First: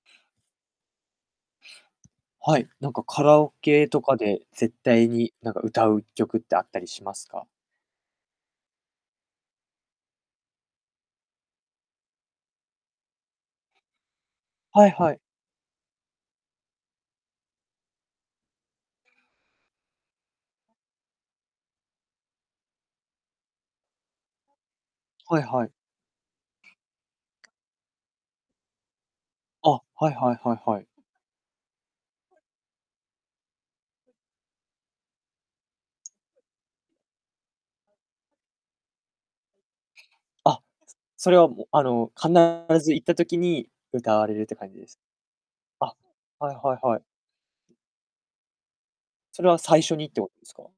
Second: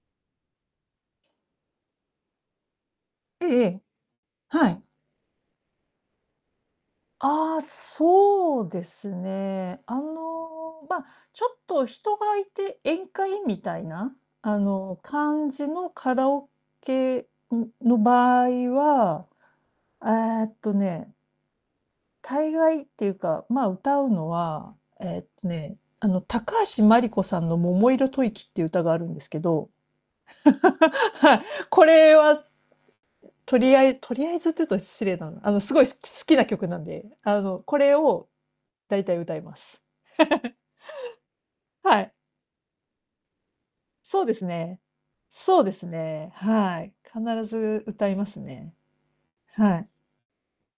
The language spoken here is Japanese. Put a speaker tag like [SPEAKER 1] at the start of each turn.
[SPEAKER 1] はい、なんかカラ
[SPEAKER 2] ええ
[SPEAKER 1] オ
[SPEAKER 2] ええ、
[SPEAKER 1] ケとかで、
[SPEAKER 2] は
[SPEAKER 1] 絶
[SPEAKER 2] い。
[SPEAKER 1] 対になんか、歌う曲ってあったりしますか？
[SPEAKER 2] ああ、そうですね。あの、まあ、ちょっと人がいて宴会みたいな、あ
[SPEAKER 1] はい
[SPEAKER 2] の、
[SPEAKER 1] はい。
[SPEAKER 2] 感じのカラオケ、ん、の場合は、えっとね大概っていうか、まあ、歌うのは、えっ
[SPEAKER 1] はい
[SPEAKER 2] と
[SPEAKER 1] はい。
[SPEAKER 2] ね、あの、高橋真梨子さんの桃色吐息っていう歌があるんですけど。
[SPEAKER 1] あ、はいはいは いはい。
[SPEAKER 2] はい。これは、とりあえとりあえずって言うと失礼だな。あの、すごい好きす好きな曲なんで、あの、これを、大体歌います。
[SPEAKER 1] あ、それは、あ
[SPEAKER 2] は
[SPEAKER 1] の、
[SPEAKER 2] い。
[SPEAKER 1] 必ず行った時に歌
[SPEAKER 2] そう
[SPEAKER 1] わ
[SPEAKER 2] で
[SPEAKER 1] れる
[SPEAKER 2] す
[SPEAKER 1] って感じ
[SPEAKER 2] ね。
[SPEAKER 1] です
[SPEAKER 2] そうです
[SPEAKER 1] か？
[SPEAKER 2] ね、
[SPEAKER 1] あ、はいはい
[SPEAKER 2] はい。
[SPEAKER 1] はい。
[SPEAKER 2] 必ず歌いますね。
[SPEAKER 1] それは
[SPEAKER 2] は
[SPEAKER 1] 最
[SPEAKER 2] い。
[SPEAKER 1] 初にってことですか？